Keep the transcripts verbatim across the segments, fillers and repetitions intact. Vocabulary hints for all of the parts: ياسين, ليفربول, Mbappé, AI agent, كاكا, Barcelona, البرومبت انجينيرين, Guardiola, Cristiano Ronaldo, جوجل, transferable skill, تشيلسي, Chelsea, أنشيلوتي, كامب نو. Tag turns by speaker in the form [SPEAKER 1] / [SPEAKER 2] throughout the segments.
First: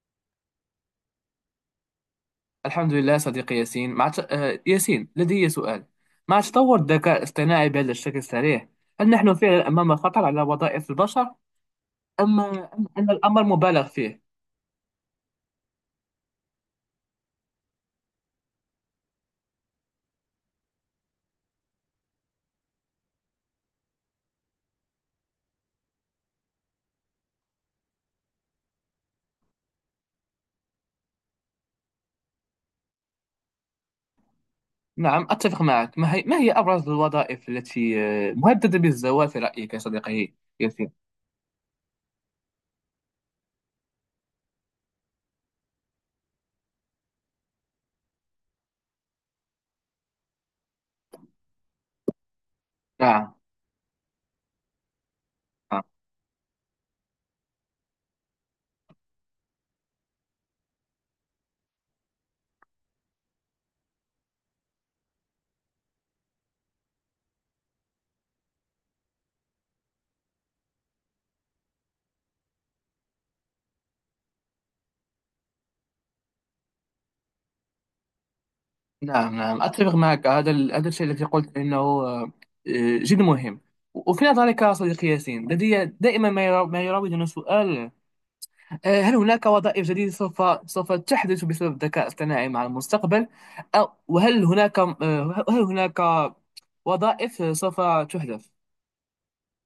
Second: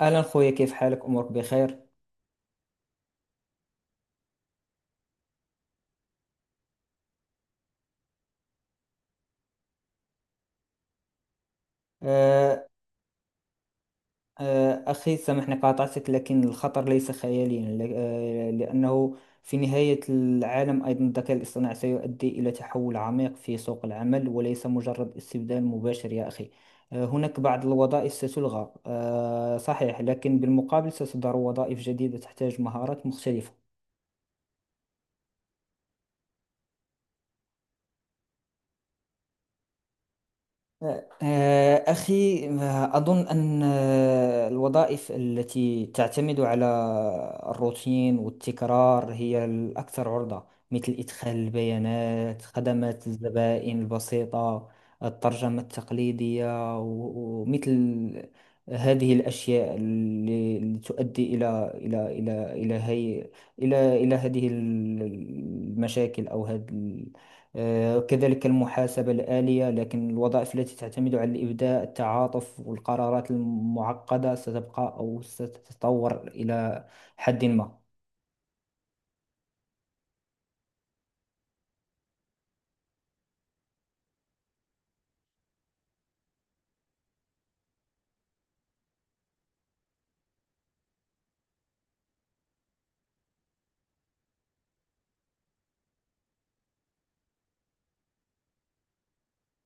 [SPEAKER 1] أهلا خويا، كيف حالك؟ أمورك بخير؟
[SPEAKER 2] الحمد لله صديقي ياسين مع ت... آه، ياسين، لدي سؤال. مع تطور الذكاء الاصطناعي بهذا الشكل السريع، هل نحن فعلا أمام خطر على وظائف البشر، أم
[SPEAKER 1] آه،
[SPEAKER 2] أم أن الأمر مبالغ فيه؟
[SPEAKER 1] آه، أخي سامحني قاطعتك، لكن الخطر ليس خياليا ل- آه، لأنه في نهاية العالم أيضا الذكاء الاصطناعي سيؤدي إلى تحول عميق في سوق العمل وليس مجرد استبدال مباشر يا أخي. آه، هناك بعض الوظائف ستلغى، آه، صحيح، لكن بالمقابل ستظهر وظائف جديدة تحتاج مهارات مختلفة.
[SPEAKER 2] نعم، أتفق معك. ما هي, ما هي أبرز الوظائف التي آه، مهددة بالزوال في رأيك يا صديقي ياسين؟
[SPEAKER 1] آه، أخي، آه، أظن أن آه، الوظائف التي تعتمد على الروتين والتكرار هي الأكثر عرضة، مثل إدخال البيانات، خدمات
[SPEAKER 2] نعم
[SPEAKER 1] الزبائن البسيطة، الترجمة
[SPEAKER 2] نعم
[SPEAKER 1] التقليدية و- ومثل هذه الأشياء اللي اللي تؤدي إلى إلى إلى إلى هي إلى إلى هذه المشاكل أو هذه. آه، كذلك المحاسبة الآلية، لكن الوظائف التي تعتمد على الإبداع، التعاطف والقرارات المعقدة ستبقى أو ستتطور إلى حد ما.
[SPEAKER 2] نعم نعم، أتفق معك. هذا ال... هذا الشيء الذي قلت إنه آه، آه، جد مهم. وفي نظرك يا صديقي ياسين، لدي دائما ما يرا- ما يراودني سؤال. آه، هل هناك وظائف جديدة سوف سوف تحدث بسبب الذكاء الاصطناعي مع المستقبل؟ أو وهل هناك، آه، هل هناك وظائف سوف تحدث؟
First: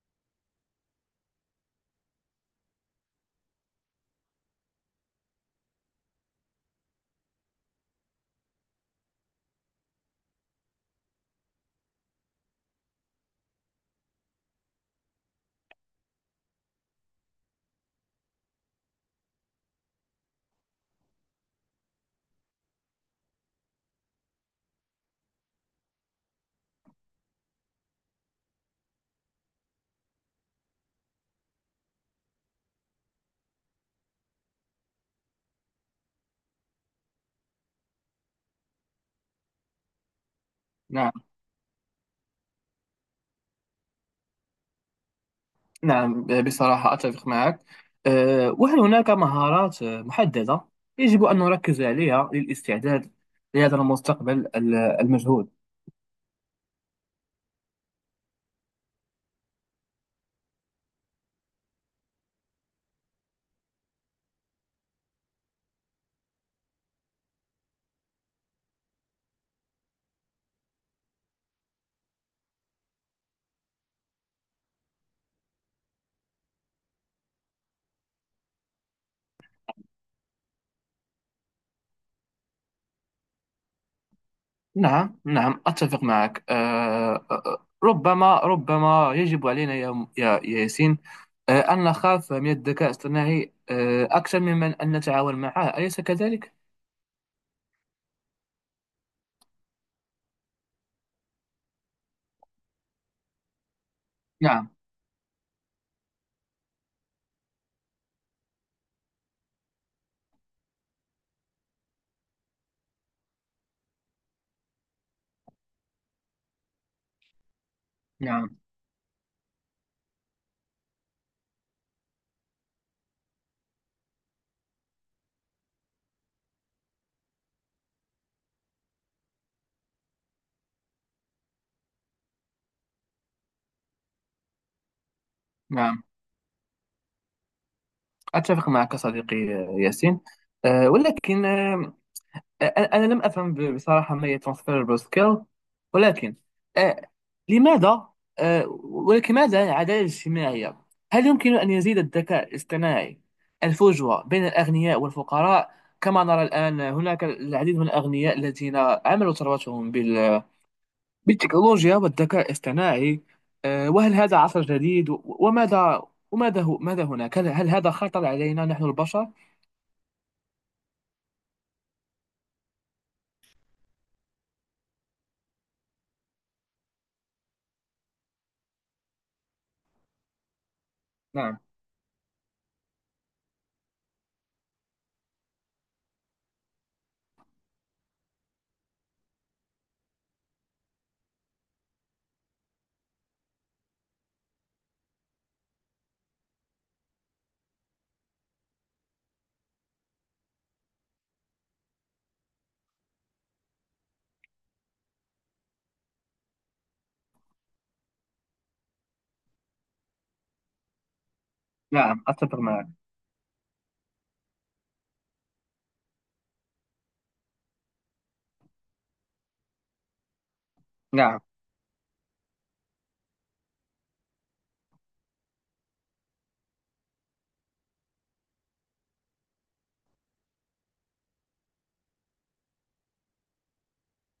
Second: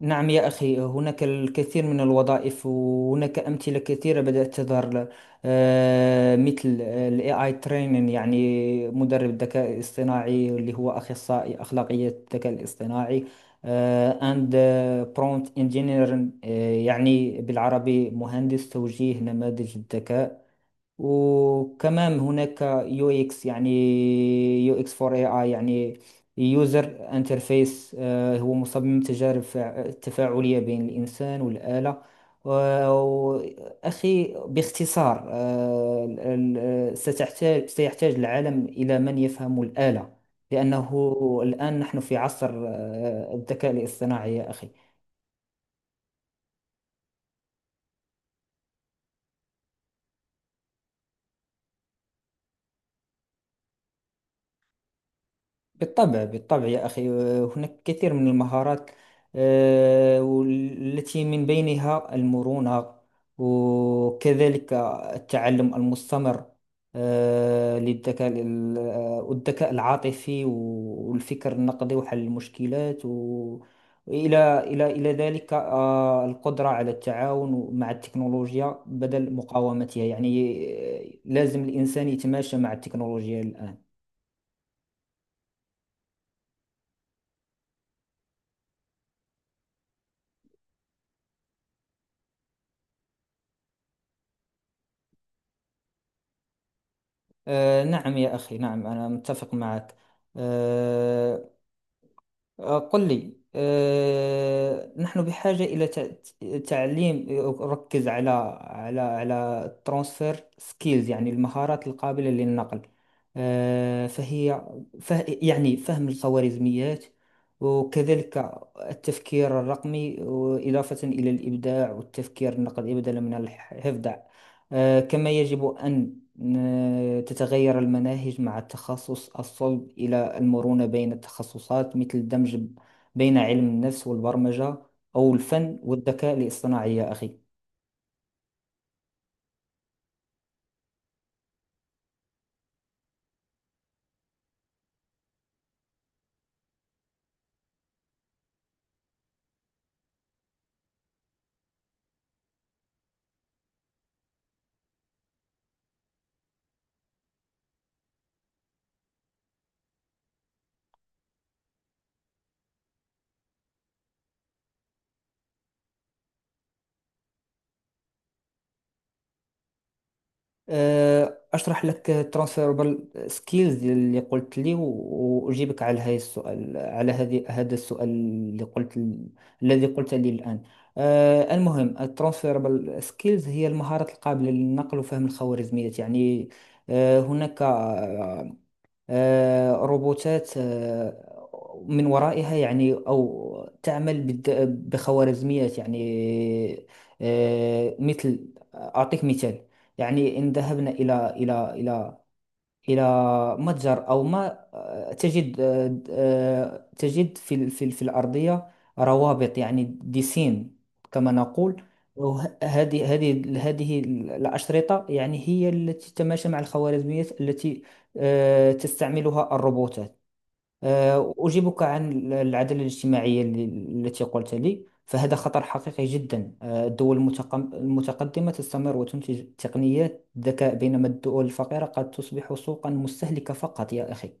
[SPEAKER 1] نعم يا أخي، هناك الكثير من الوظائف وهناك أمثلة كثيرة بدأت تظهر، آه، مثل ال اي آي training، يعني مدرب الذكاء الاصطناعي اللي هو أخصائي أخلاقية الذكاء الاصطناعي، آه، and آه، prompt engineering، آه، يعني بالعربي مهندس توجيه نماذج الذكاء. وكمان هناك يو اكس، يعني يو اكس فور اي اي، يعني يوزر انترفيس، هو مصمم تجارب فع- تفاعلية بين الإنسان والآلة و- أخي. باختصار، آه، ال- ال- ستحتاج سيحتاج العالم إلى من يفهم الآلة، لأنه
[SPEAKER 2] نعم
[SPEAKER 1] الآن نحن في عصر آه، الذكاء الاصطناعي يا أخي.
[SPEAKER 2] نعم بصراحة أتفق معك. آه، وهل هناك مهارات آه، محددة يجب أن نركز عليها للاستعداد لهذا المستقبل ال- المجهول؟
[SPEAKER 1] بالطبع بالطبع يا أخي، آه، هناك كثير من المهارات، آه، والتي من بينها المرونة، وكذلك التعلم المستمر، آه، للذكاء ال- آه، والذكاء العاطفي والفكر النقدي وحل المشكلات و- وإلى إلى إلى ذلك، آه، القدرة على التعاون مع التكنولوجيا بدل مقاومتها، يعني آه، لازم الإنسان يتماشى مع التكنولوجيا الآن.
[SPEAKER 2] نعم نعم أتفق معك. آه، آه، آه، ربما ربما يجب علينا يا يا يا ياسين آه، أن نخاف من الذكاء الاصطناعي آه، أكثر ممن أن نتعاون معه، أليس كذلك؟
[SPEAKER 1] آه، نعم يا أخي، نعم أنا متفق معك. آه، آه، قل لي،
[SPEAKER 2] نعم
[SPEAKER 1] آه، نحن بحاجة إلى تع- تعليم يركز على على على ترانسفير سكيلز، يعني المهارات القابلة للنقل، آه، فهي فه يعني فهم الخوارزميات، وكذلك
[SPEAKER 2] نعم
[SPEAKER 1] التفكير الرقمي وإضافة إلى الإبداع والتفكير النقدي بدلا من الحفظ. آه، كما يجب أن ن- تتغير المناهج مع التخصص الصلب إلى المرونة بين التخصصات، مثل الدمج ب- بين علم النفس والبرمجة أو الفن
[SPEAKER 2] نعم
[SPEAKER 1] والذكاء الاصطناعي يا أخي.
[SPEAKER 2] أتفق معك صديقي آه، ياسين. آه، ولكن آه، أ- أنا لم أفهم ب- بصراحة ما هي transferable skill، ولكن آه، لماذا آه، ولكن ماذا عن العدالة الاجتماعية؟ هل يمكن أن يزيد الذكاء الاصطناعي الفجوة بين الأغنياء والفقراء؟ كما نرى الآن هناك العديد من الأغنياء الذين عملوا ثروتهم بال- بالتكنولوجيا والذكاء الاصطناعي. آه، وهل هذا عصر جديد و- وماذا وماذا هو ماذا هناك هل هل هذا خطر علينا نحن البشر؟
[SPEAKER 1] أه، أشرح لك transferable skills اللي قلت لي، و- وأجيبك على هذا السؤال، على هذه هذا السؤال اللي قلت، الذي قلت لي الآن. أه،
[SPEAKER 2] نعم،
[SPEAKER 1] المهم ال transferable skills هي المهارات القابلة للنقل وفهم الخوارزميات، يعني آه، هناك آه، روبوتات آه، من ورائها، يعني أو تعمل بالد- بخوارزميات، يعني آه، مثل، أعطيك مثال. يعني إن ذهبنا إلى إلى إلى إلى متجر أو ما، تجد آه، آه، تجد في ال- في ال- في الأرضية روابط، يعني ديسين كما نقول.
[SPEAKER 2] نعم أتفق معك.
[SPEAKER 1] وهذه هذه هذه ال- الأشرطة يعني هي التي تتماشى مع الخوارزميات التي آه، تستعملها الروبوتات. آه،
[SPEAKER 2] نعم،
[SPEAKER 1] أجيبك عن العدالة الاجتماعية اللي- التي قلت لي، فهذا خطر حقيقي جدا. آه، الدول المتقم- المتقدمة تستمر وتنتج تقنيات ذكاء، بينما الدول الفقيرة قد تصبح سوقا مستهلكة فقط يا أخي.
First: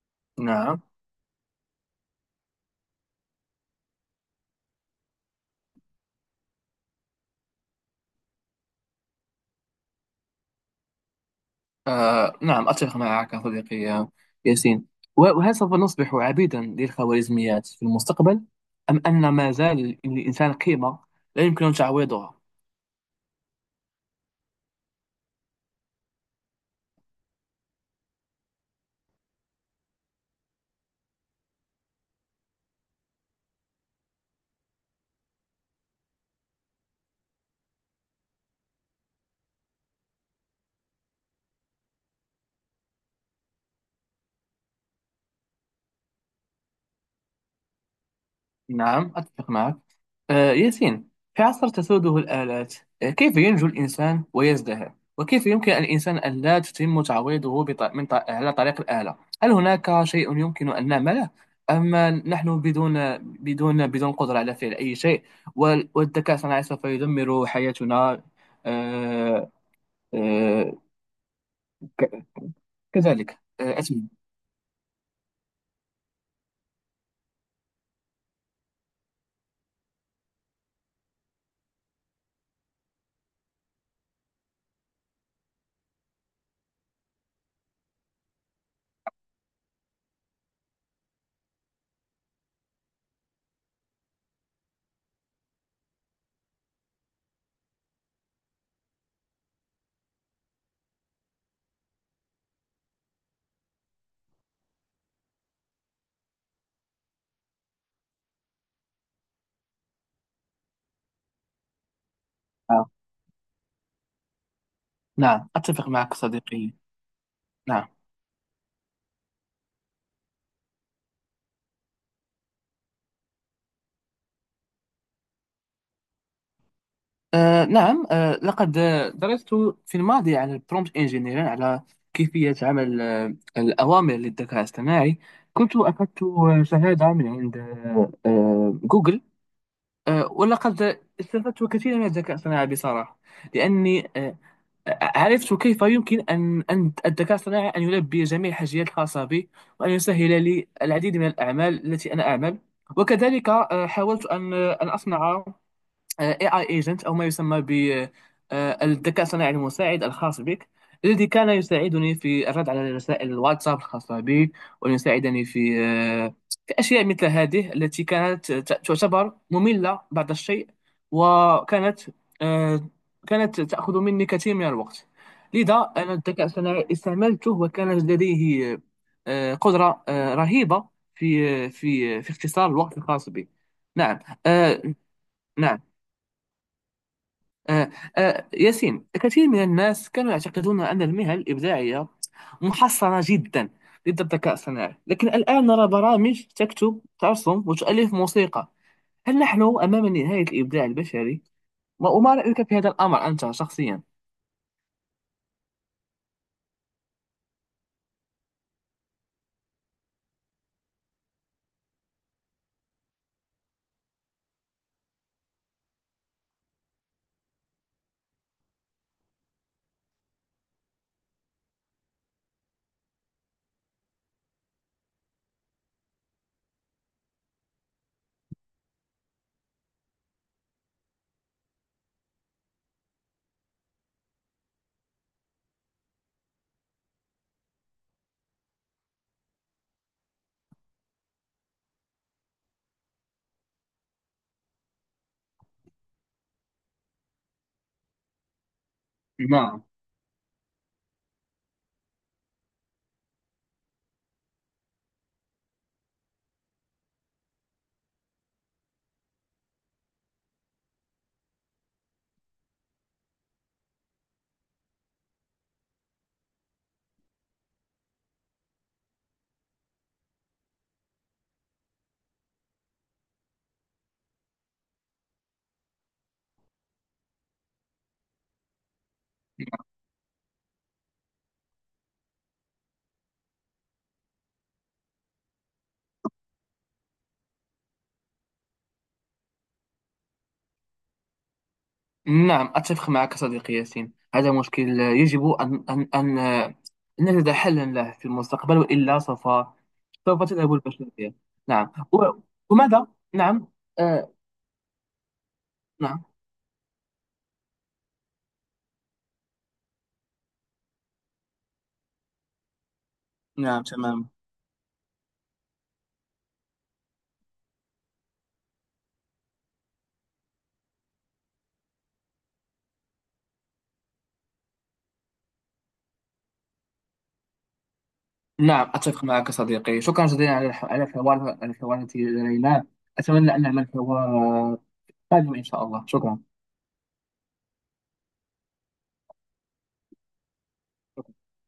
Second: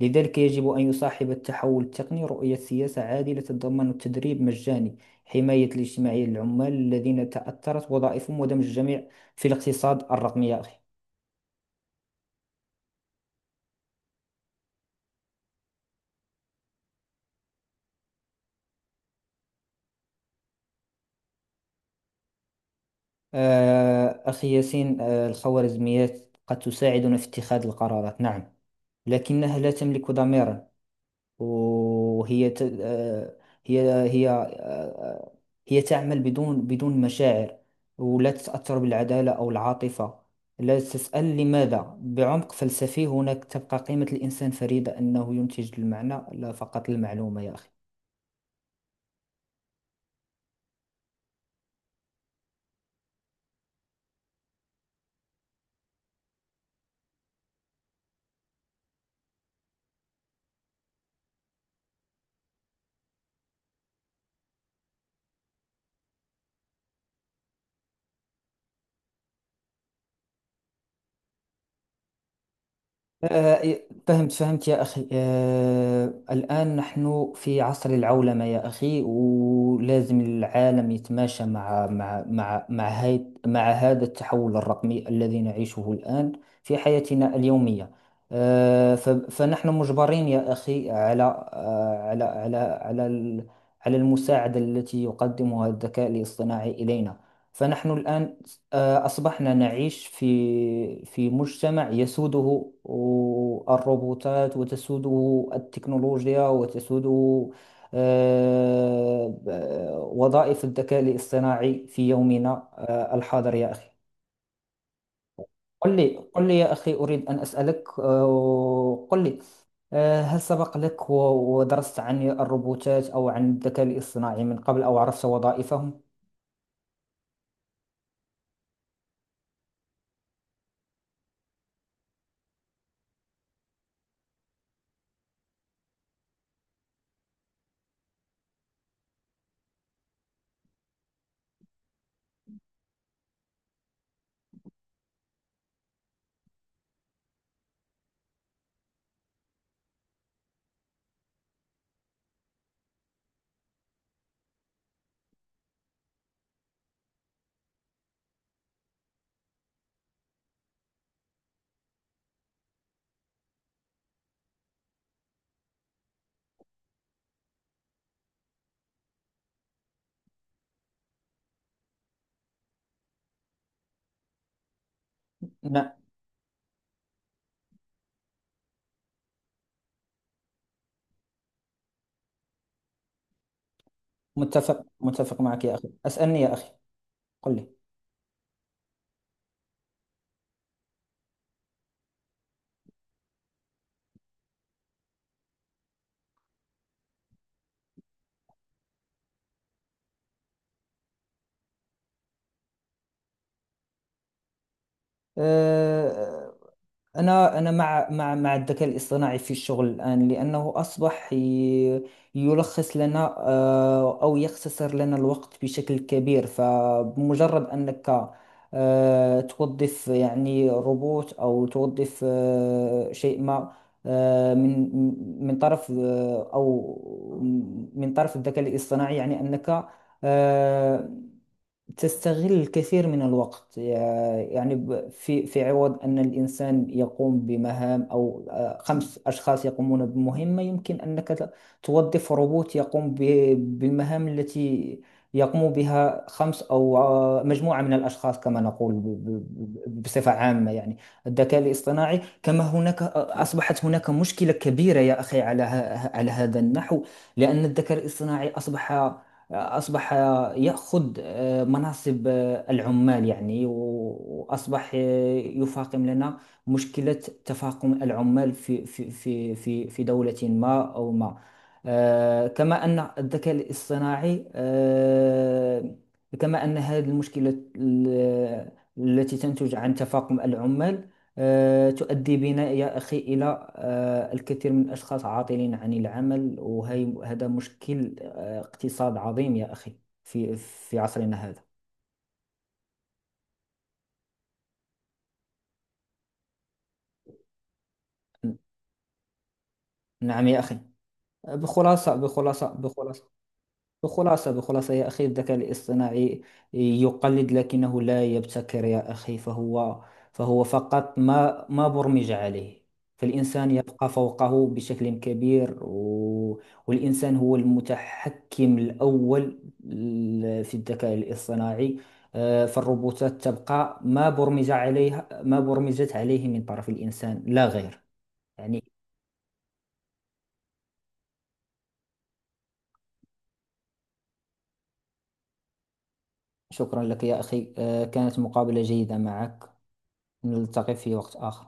[SPEAKER 1] لذلك يجب أن
[SPEAKER 2] نعم.
[SPEAKER 1] يصاحب التحول التقني رؤية سياسة عادلة، تتضمن التدريب مجاني، حماية الاجتماعية للعمال الذين تأثرت وظائفهم، ودمج الجميع في الاقتصاد الرقمي يا أخي.
[SPEAKER 2] آه، نعم، أتفق معك صديقي يا- ياسين. و- وهل سوف نصبح عبيدا للخوارزميات في المستقبل، أم أن ما زال للإنسان قيمة لا يمكن تعويضها؟
[SPEAKER 1] آه، أخي ياسين، آه، الخوارزميات قد تساعدنا في اتخاذ القرارات، نعم، لكنها لا تملك ضميرا، وهي ت... آه، هي هي آه، هي تعمل بدون بدون مشاعر، ولا تتأثر بالعدالة أو العاطفة، لا تسأل لماذا بعمق فلسفي. هناك تبقى قيمة الإنسان فريدة، أنه ينتج المعنى لا فقط المعلومة يا أخي.
[SPEAKER 2] نعم أتفق معك آه، ياسين. في عصر تسوده الآلات، آه، كيف ينجو الإنسان ويزدهر، وكيف يمكن الإنسان أن لا تتم تعويضه بط... من ط... على طريق الآلة؟ هل هناك شيء يمكن أن نعمله، أما نحن بدون بدون بدون قدرة على فعل أي شيء، وال... والذكاء الصناعي سوف يدمر حياتنا؟ آه، آه، ك... كذلك. آه،
[SPEAKER 1] آه،
[SPEAKER 2] أتم...
[SPEAKER 1] فهمت فهمت يا أخي. آه، الآن نحن في عصر العولمة يا أخي، ولازم العالم يتماشى مع مع مع مع هاي مع هذا التحول الرقمي الذي نعيشه الآن في حياتنا اليومية. آه، ف- فنحن مجبرين يا أخي على آه، على على على ال- على المساعدة التي يقدمها الذكاء الاصطناعي إلينا. فنحن الآن آه، أصبحنا نعيش في في مجتمع يسوده الروبوتات، وتسوده التكنولوجيا، وتسوده آه، آه، وظائف الذكاء الاصطناعي في يومنا
[SPEAKER 2] آه،
[SPEAKER 1] آه، الحاضر يا أخي.
[SPEAKER 2] نعم أتفق
[SPEAKER 1] قل
[SPEAKER 2] معك
[SPEAKER 1] لي قل لي يا
[SPEAKER 2] صديقي.
[SPEAKER 1] أخي، أريد أن أسألك.
[SPEAKER 2] نعم.
[SPEAKER 1] آه، قل لي، آه، هل سبق لك و- ودرست عن الروبوتات أو عن الذكاء الاصطناعي من قبل، أو عرفت وظائفهم؟
[SPEAKER 2] آه، نعم. آه، لقد آه، درست في الماضي عن البرومبت انجينيرين، على كيفية عمل آه الأوامر للذكاء الاصطناعي. كنت أخذت آه، شهادة من عند آه آه، جوجل. آه، ولقد استفدت كثيرا من الذكاء الاصطناعي بصراحة، لأني آه عرفت كيف يمكن أن أن الذكاء الاصطناعي أن يلبي جميع الحاجيات الخاصة بي، وأن يسهل لي العديد من الأعمال التي أنا أعمل. وكذلك آه، حاولت أن آه، أن أصنع A I agent، أو ما يسمى بالذكاء الصناعي المساعد الخاص بك، الذي كان يساعدني في الرد على رسائل الواتساب الخاصة بي، ويساعدني في آه، في أشياء مثل هذه التي كانت ت- تعتبر مملة بعض الشيء، وكانت آه، كانت تأخذ مني كثير من الوقت.
[SPEAKER 1] نعم.
[SPEAKER 2] لذا أنا الذكاء الصناعي استعملته، وكان لديه آه، قدرة آه، رهيبة في آه، في آه، في اختصار الوقت الخاص بي. نعم. آه،
[SPEAKER 1] متفق متفق معك يا
[SPEAKER 2] نعم
[SPEAKER 1] أخي، أسألني يا أخي. قل لي.
[SPEAKER 2] آه، آه، ياسين، كثير من الناس كانوا يعتقدون أن المهن الإبداعية محصرة جدا ضد الذكاء الصناعي، لكن الآن نرى برامج تكتب ترسم وتؤلف موسيقى. هل نحن أمام نهاية الإبداع البشري؟ ما وما رأيك في هذا الأمر أنت شخصيا؟
[SPEAKER 1] آه، أنا أنا مع مع مع الذكاء الاصطناعي في الشغل الآن، لأنه أصبح ي- يلخص لنا، آه، أو يختصر لنا الوقت بشكل كبير. فبمجرد أنك آه، توظف يعني روبوت، أو توظف آه، شيء ما آه، من من طرف آه، أو من طرف الذكاء الاصطناعي، يعني أنك آه، تستغل الكثير من الوقت. يع- يعني ب- في في عوض أن الإنسان يقوم بمهام، أو آه، خمس أشخاص يقومون بمهمة، يمكن أنك ت- توظف روبوت يقوم ب- بالمهام التي يقوم بها خمس، أو آه، مجموعة من الأشخاص، كما نقول ب- ب-
[SPEAKER 2] نعم
[SPEAKER 1] ب- بصفة عامة، يعني الذكاء الاصطناعي. كما هناك آه، أصبحت هناك مشكلة كبيرة يا أخي على ه- على هذا النحو، لأن الذكاء الاصطناعي أصبح أصبح يأخذ آه، مناصب آه، العمال، يعني، وأصبح آه، يفاقم لنا مشكلة تفاقم العمال في في في في في دولة ما أو ما. آه، كما أن الذكاء الاصطناعي آه، كما أن هذه المشكلة ال- التي تنتج عن تفاقم العمال آه، تؤدي بنا يا أخي إلى آه، الكثير من الأشخاص عاطلين عن العمل، وهذا مشكل اقتصاد عظيم يا أخي في في عصرنا هذا.
[SPEAKER 2] نعم أتفق معك صديقي ياسين. هذا مشكل يجب أن أن أن أن نجد حلا له في المستقبل، وإلا سوف سوف
[SPEAKER 1] نعم يا
[SPEAKER 2] تذهب
[SPEAKER 1] أخي.
[SPEAKER 2] البشرية. نعم.
[SPEAKER 1] بخلاصة
[SPEAKER 2] و-
[SPEAKER 1] بخلاصة
[SPEAKER 2] وماذا؟
[SPEAKER 1] بخلاصة
[SPEAKER 2] نعم. آه،
[SPEAKER 1] بخلاصة بخلاصة يا أخي، الذكاء
[SPEAKER 2] نعم.
[SPEAKER 1] الاصطناعي يقلد لكنه لا يبتكر يا أخي، فهو فهو فقط ما ما برمج عليه، فالإنسان
[SPEAKER 2] نعم،
[SPEAKER 1] يبقى
[SPEAKER 2] تماما.
[SPEAKER 1] فوقه بشكل كبير، و... والإنسان هو المتحكم الأول ل- في الذكاء الاصطناعي. آه، فالروبوتات تبقى ما برمج عليها، ما برمجت عليه من طرف الإنسان لا غير، يعني.
[SPEAKER 2] نعم أتفق معك صديقي، شكرا جزيلا على الح- على الحوار، على الحوار التي جريناه. أتمنى أن نعمل حوار قادم إن شاء الله. شكرا.
[SPEAKER 1] شكرا لك يا أخي، آه، كانت مقابلة جيدة معك، نلتقي في وقت آخر.